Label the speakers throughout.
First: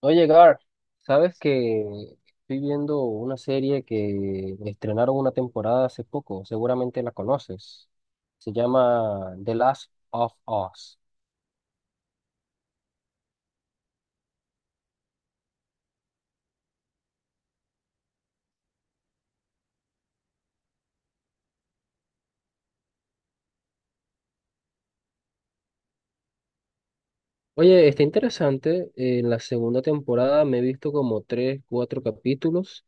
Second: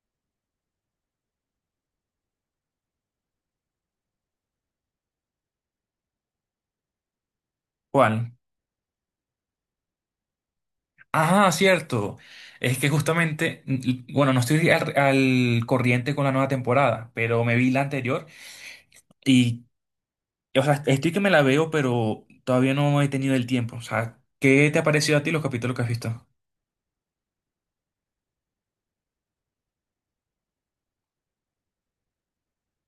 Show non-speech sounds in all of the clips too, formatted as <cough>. Speaker 1: Oye, Gar, ¿sabes que estoy viendo una serie que estrenaron una temporada hace poco? Seguramente la conoces.
Speaker 2: ¿Cuál?
Speaker 1: Se llama The Last of Us.
Speaker 2: Ah, cierto. Es que justamente, bueno, no estoy al corriente con la nueva temporada, pero me vi la anterior y, o sea, estoy que me la veo, pero todavía no he tenido el tiempo. O sea, ¿qué te ha parecido a ti los capítulos que has visto?
Speaker 1: Oye, está interesante. En la segunda temporada me he visto como tres, cuatro capítulos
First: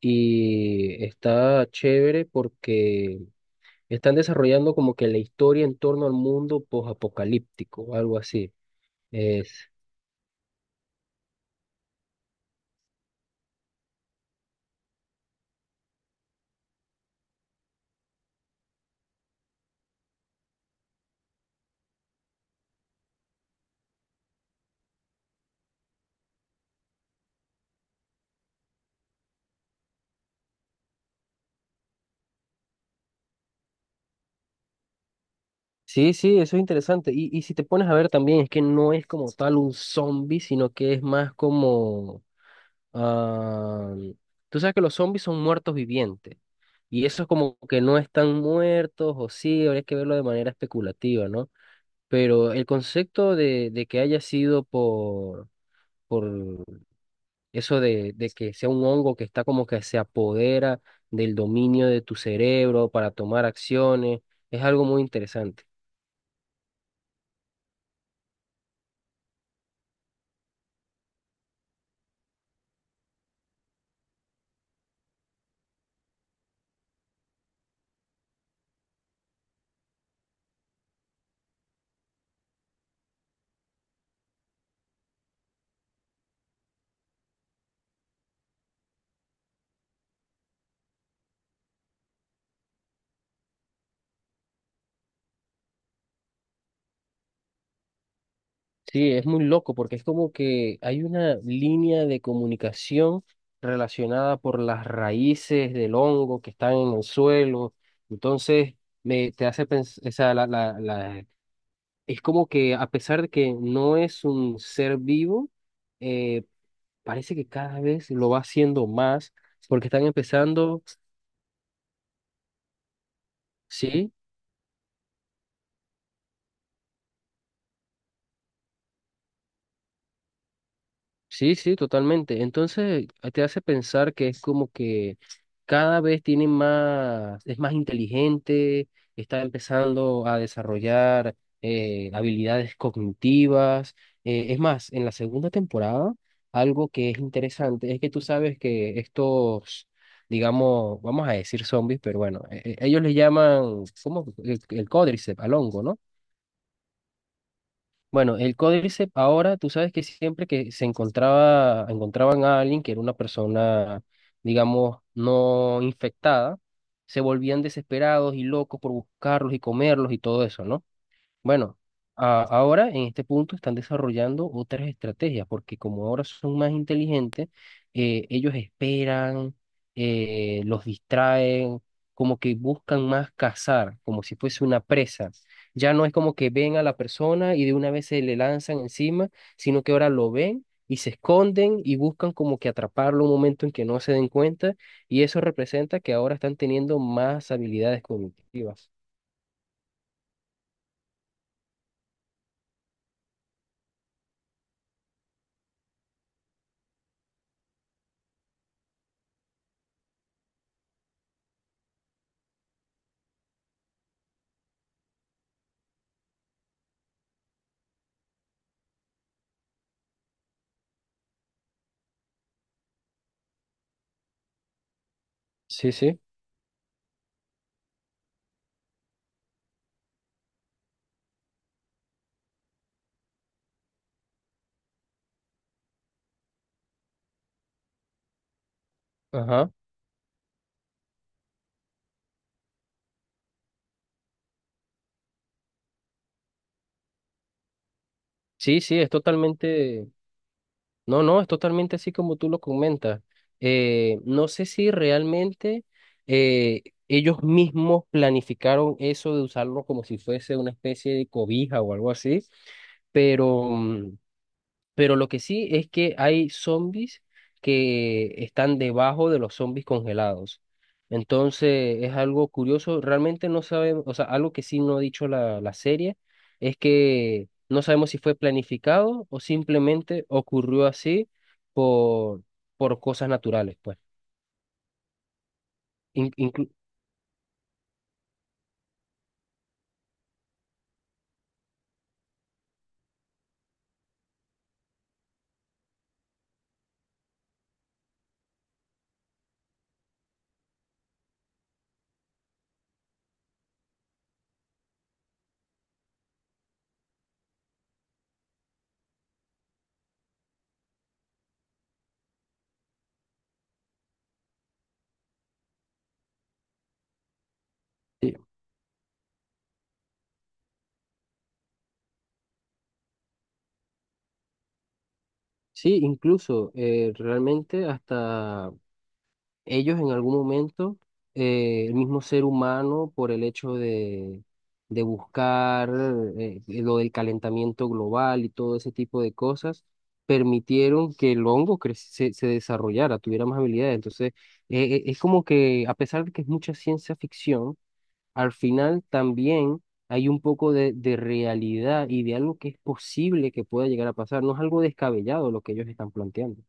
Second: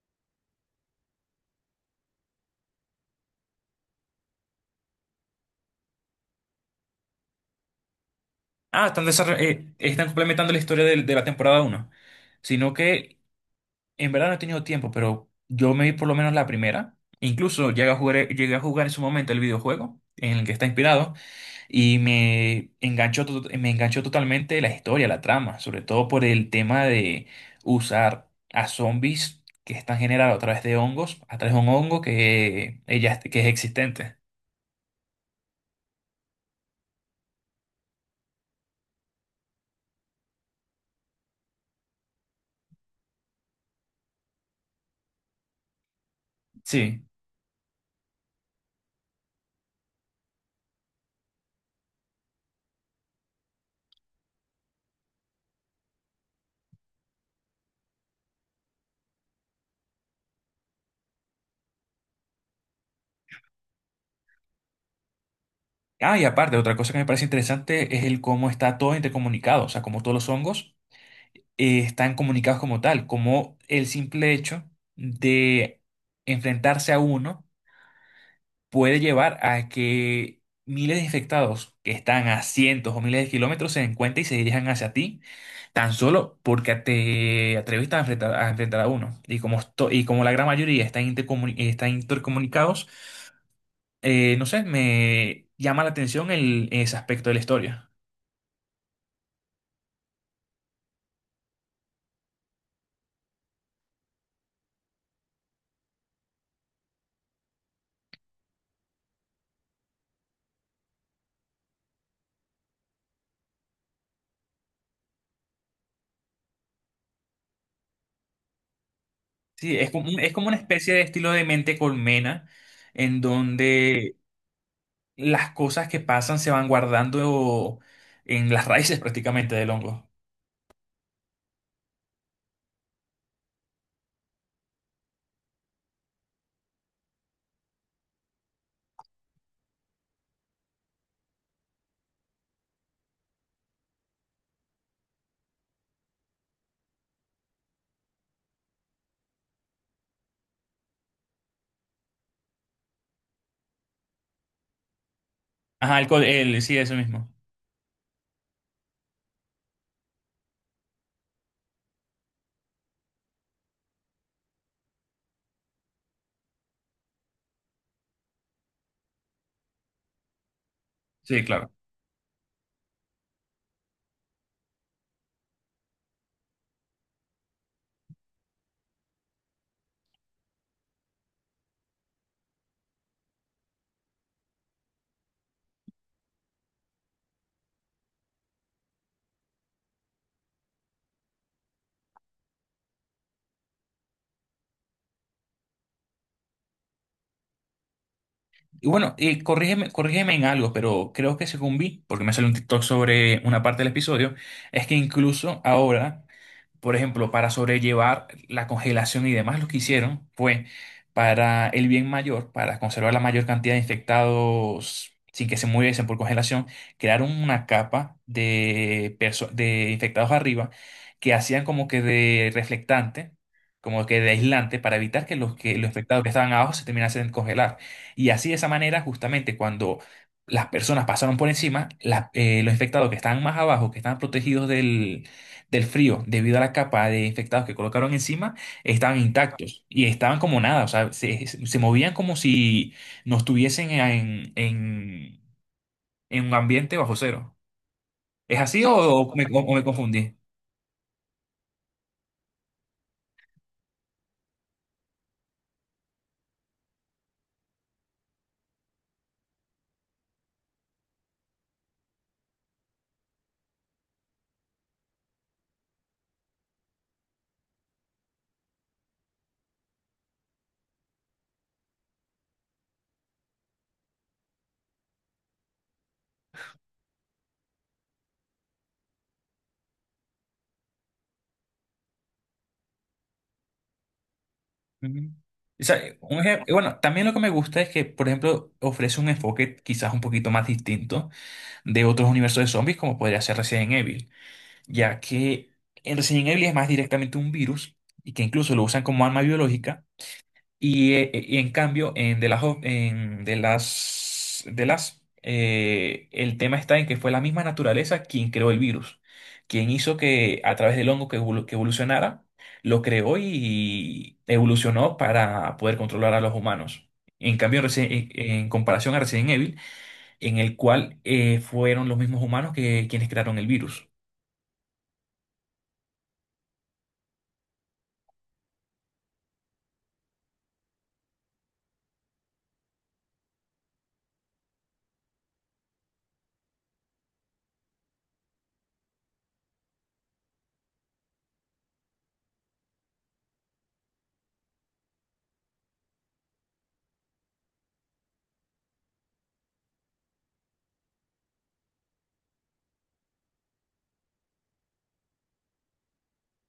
Speaker 1: y está chévere porque están desarrollando como que la historia en torno al mundo posapocalíptico, algo así.
Speaker 2: Ah, están complementando la historia de la temporada uno, sino que en verdad no he tenido tiempo, pero yo me vi por lo menos la primera. Incluso llegué a jugar en su momento el videojuego en el que está inspirado. Y me enganchó totalmente la historia, la trama, sobre todo por el tema de usar a zombies que están generados a través de hongos, a través de un hongo que que es existente.
Speaker 1: Sí, sí, eso es interesante. Y si te pones a ver también, es que no es como tal un zombie, sino que es más como ah, tú sabes que los zombies son muertos vivientes.
Speaker 2: Sí.
Speaker 1: Y eso es como que no están muertos, o sí, habría que verlo de manera especulativa, ¿no? Pero el concepto de que haya sido por eso de que sea un hongo que está como que se apodera del dominio de tu cerebro para tomar acciones, es algo muy interesante.
Speaker 2: Ah, y aparte, otra cosa que me parece interesante es el cómo está todo intercomunicado, o sea, cómo todos los hongos están comunicados como tal, como el simple hecho de enfrentarse a uno puede llevar a que miles de infectados que están a cientos o miles de kilómetros se den cuenta y se dirijan hacia ti, tan solo porque te atreviste a enfrentar a uno. Y y como la gran mayoría están, están intercomunicados, no sé, me llama la atención ese aspecto de la historia.
Speaker 1: Sí, es muy loco porque es como que hay una línea de comunicación relacionada por las raíces del hongo que están en el suelo. Entonces, me, te hace pensar, o sea, es como que a pesar de que no es un ser vivo, eh, parece que cada vez lo va haciendo más
Speaker 2: Sí,
Speaker 1: porque
Speaker 2: es
Speaker 1: están
Speaker 2: es como una
Speaker 1: empezando,
Speaker 2: especie de estilo de mente colmena, en
Speaker 1: sí.
Speaker 2: donde las cosas que pasan se van guardando en las raíces prácticamente del hongo.
Speaker 1: Sí, sí, totalmente. Entonces te hace pensar que es como que cada vez tiene más, es más inteligente, está empezando a desarrollar habilidades cognitivas. Es más, en la segunda temporada, algo que es interesante es que tú sabes que estos, digamos, vamos a decir zombies, pero bueno, ellos le llaman, ¿cómo? El Códriceps, al hongo,
Speaker 2: Ajá,
Speaker 1: ¿no?
Speaker 2: sí, eso mismo.
Speaker 1: Bueno, el Códice ahora, tú sabes que siempre que se encontraba, encontraban a alguien que era una persona, digamos, no infectada, se volvían desesperados y locos por buscarlos y comerlos y todo eso, ¿no?
Speaker 2: Sí, claro.
Speaker 1: Bueno, ahora en este punto están desarrollando otras estrategias, porque como ahora son más inteligentes, ellos esperan, los distraen, como que buscan más cazar, como si fuese una presa. Ya no es como que ven a la persona y de una vez se le lanzan encima, sino que ahora lo ven y se esconden y buscan como que atraparlo un momento en que no se den cuenta, y eso representa que ahora están teniendo más habilidades
Speaker 2: Y
Speaker 1: cognitivas.
Speaker 2: bueno, corrígeme en algo, pero creo que según vi, porque me salió un TikTok sobre una parte del episodio, es que incluso ahora. Por ejemplo, para sobrellevar la congelación y demás, lo que hicieron fue para el bien mayor, para conservar la mayor cantidad de infectados sin que se muriesen por congelación, crearon una capa de infectados arriba que hacían como que de reflectante, como que de aislante, para evitar que que los
Speaker 1: Sí, sí.
Speaker 2: infectados que estaban abajo se terminasen de congelar. Y así de esa manera, justamente cuando las personas pasaron por encima, los infectados que estaban más abajo, que estaban protegidos del frío, debido a la capa de infectados que colocaron encima, estaban
Speaker 1: Ajá.
Speaker 2: intactos y estaban como nada, o sea, se movían como si no estuviesen en un ambiente bajo cero. ¿Es
Speaker 1: Sí,
Speaker 2: así no,
Speaker 1: sí, es
Speaker 2: o me
Speaker 1: totalmente,
Speaker 2: confundí?
Speaker 1: no, no, es totalmente así como tú lo comentas. No sé si realmente eh, ellos mismos planificaron eso de usarlo como si fuese una especie de cobija o algo así, pero pero lo que sí es que hay zombies que están debajo de los zombies congelados. Entonces es algo curioso, realmente no sabemos, o sea, algo que sí no ha dicho la serie es que no sabemos si fue planificado o simplemente ocurrió así por, por cosas naturales, pues.
Speaker 2: Ujú. O sea,
Speaker 1: In- inclu-
Speaker 2: bueno, también lo que me gusta es que, por ejemplo, ofrece un enfoque quizás un poquito más distinto de otros universos de zombies, como podría ser Resident Evil, ya que en Resident Evil es más directamente un virus y que incluso lo usan como arma biológica. Y en cambio, en The Last, el tema está en que fue la misma naturaleza quien creó el virus, quien hizo que a través del hongo que evolucionara, lo creó y evolucionó para poder controlar a los humanos. En cambio,
Speaker 1: eh,
Speaker 2: en comparación a Resident Evil, en el cual fueron los mismos humanos que quienes crearon el virus.
Speaker 1: sí, incluso realmente hasta ellos en algún momento, el mismo ser humano, por el hecho de buscar lo del calentamiento global y todo ese tipo de cosas, permitieron que el se, se desarrollara, tuviera más habilidades. Entonces, es como que, a pesar de que es mucha ciencia ficción, al final también hay un poco de realidad y de algo que es posible que pueda llegar a pasar. No es algo descabellado lo que ellos están planteando.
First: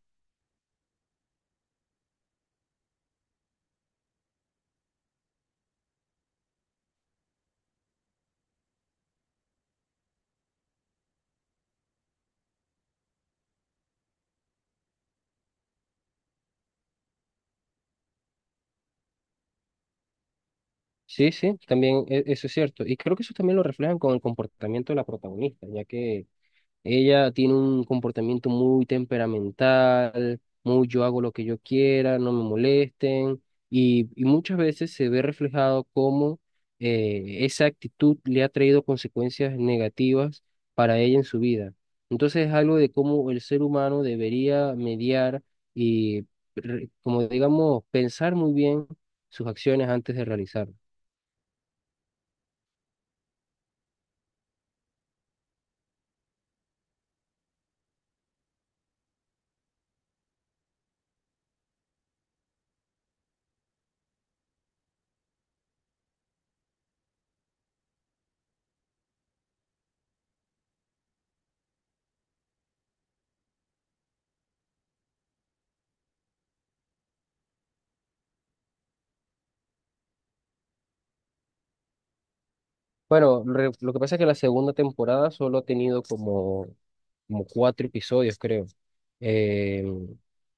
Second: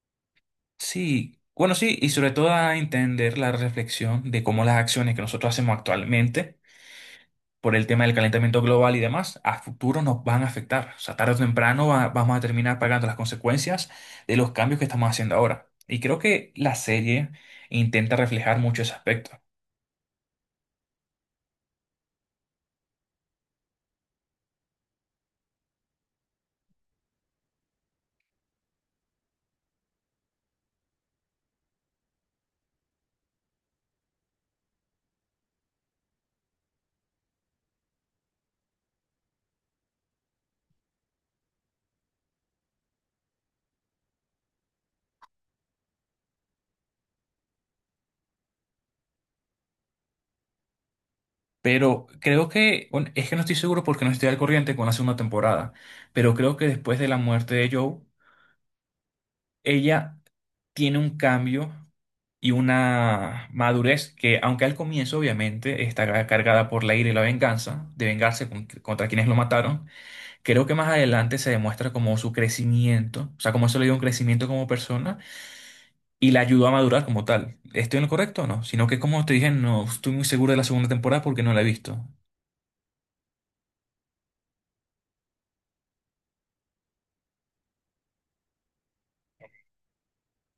Speaker 2: Sí, bueno, sí, y sobre todo a entender la reflexión de cómo las acciones que nosotros hacemos actualmente por el tema del calentamiento global y demás, a futuro nos van a afectar. O sea, tarde o temprano vamos a terminar pagando las consecuencias de los cambios que estamos haciendo ahora. Y creo que la serie intenta reflejar mucho ese aspecto.
Speaker 1: Sí, sí, también eso es cierto. Y creo que eso también lo reflejan con el comportamiento de la protagonista, ya que ella tiene un comportamiento muy temperamental, muy yo hago lo que yo quiera, no me molesten, y muchas veces se ve reflejado cómo esa actitud le ha traído consecuencias negativas para ella en su vida. Entonces es algo de cómo el ser humano debería mediar y, como digamos, pensar muy bien sus acciones antes de realizarlas.
Speaker 2: Pero creo que, bueno, es que no estoy seguro porque no estoy al corriente con la segunda temporada, pero creo que después de la muerte de Joe, ella tiene un cambio y una madurez que, aunque al comienzo obviamente está cargada por la ira y la venganza, de vengarse contra quienes lo mataron. Creo que más adelante se demuestra como su crecimiento, o sea, como eso le dio un crecimiento como persona y la ayudó a madurar como tal. ¿Estoy en lo correcto o no? Sino que como te dije, no estoy muy seguro de la segunda temporada porque no la he visto.
Speaker 1: Bueno, lo que pasa es que la segunda temporada solo ha tenido como, como cuatro episodios, creo. Eh,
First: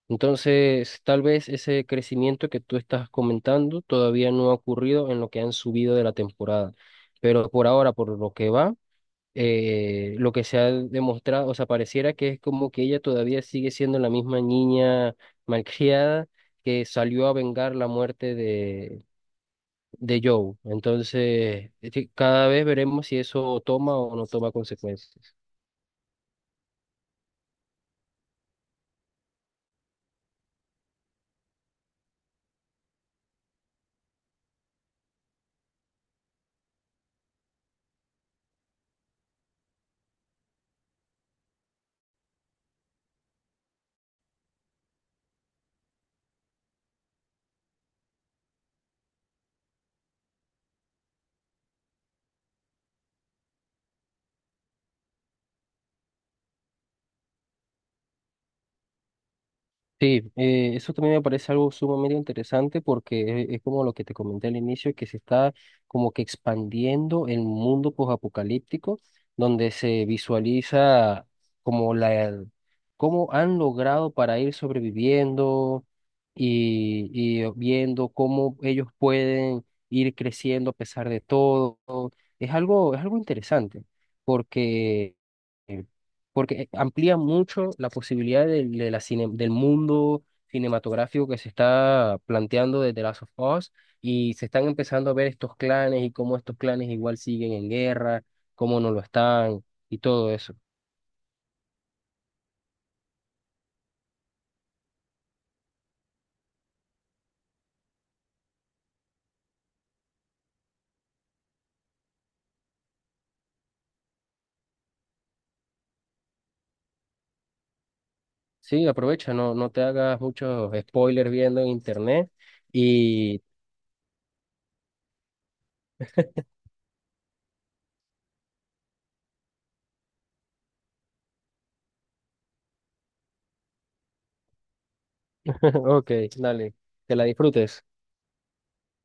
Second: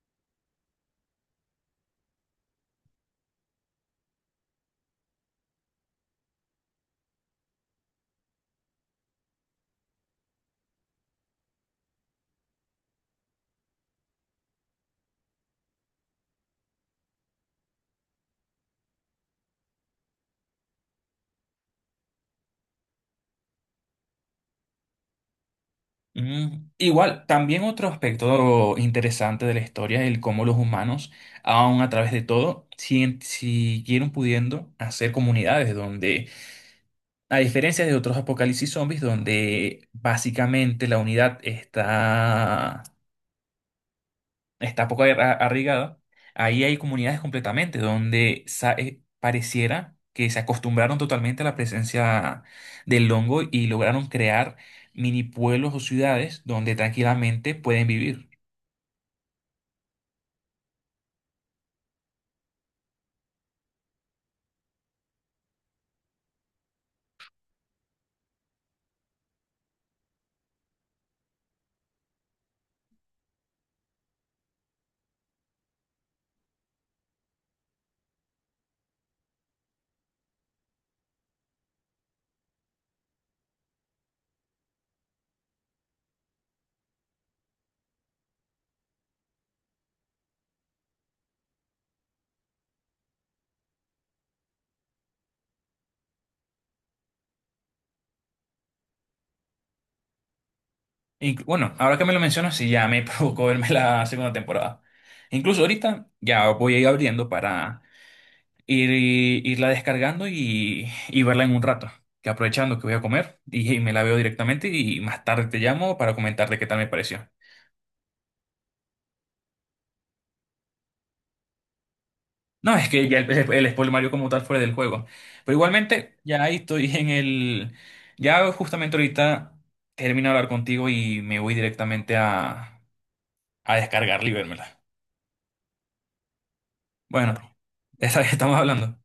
Speaker 1: entonces, tal vez ese crecimiento que tú estás comentando todavía no ha ocurrido en lo que han subido de la temporada. Pero por ahora, por lo que va, lo que se ha demostrado, o sea, pareciera que es como que ella todavía sigue siendo la misma niña malcriada que salió a vengar la muerte de Joe. Entonces, es que cada vez veremos si eso toma o no toma consecuencias.
Speaker 2: Igual, también otro aspecto interesante de la historia es el cómo los humanos, aun a través de todo, siguieron pudiendo hacer comunidades donde, a diferencia de otros apocalipsis zombies, donde básicamente la unidad está poco arraigada, ahí hay comunidades completamente donde pareciera que se acostumbraron totalmente a la presencia del hongo y lograron crear mini pueblos o ciudades donde tranquilamente pueden vivir.
Speaker 1: Sí, eso también me parece algo sumamente interesante porque es como lo que te comenté al inicio, que se está como que expandiendo el mundo posapocalíptico, donde se visualiza como la, cómo han logrado para ir sobreviviendo y viendo cómo ellos pueden ir creciendo a pesar de todo. Es algo interesante porque, eh, porque amplía mucho la posibilidad del, de la del mundo cinematográfico que se está planteando desde The Last of Us y se están empezando a ver estos clanes y cómo estos clanes igual siguen en guerra, cómo no lo están y todo eso.
Speaker 2: Bueno, ahora que me lo mencionas, sí, ya me <laughs> provocó verme la segunda temporada. Incluso ahorita ya voy a ir abriendo para irla descargando y verla en un rato. Que aprovechando que voy a comer y me la veo directamente y más tarde te llamo para comentarte qué tal me pareció.
Speaker 1: Sí, aprovecha, no, no te hagas muchos spoilers viendo en internet
Speaker 2: No, es que ya
Speaker 1: y
Speaker 2: el spoiler Mario como tal fuera del juego. Pero igualmente, ya ahí estoy en el... Ya justamente ahorita termino de hablar contigo y me voy directamente a descargar y vérmela.
Speaker 1: <laughs> ok, dale, que la
Speaker 2: Bueno,
Speaker 1: disfrutes.
Speaker 2: <laughs> esa vez estamos hablando.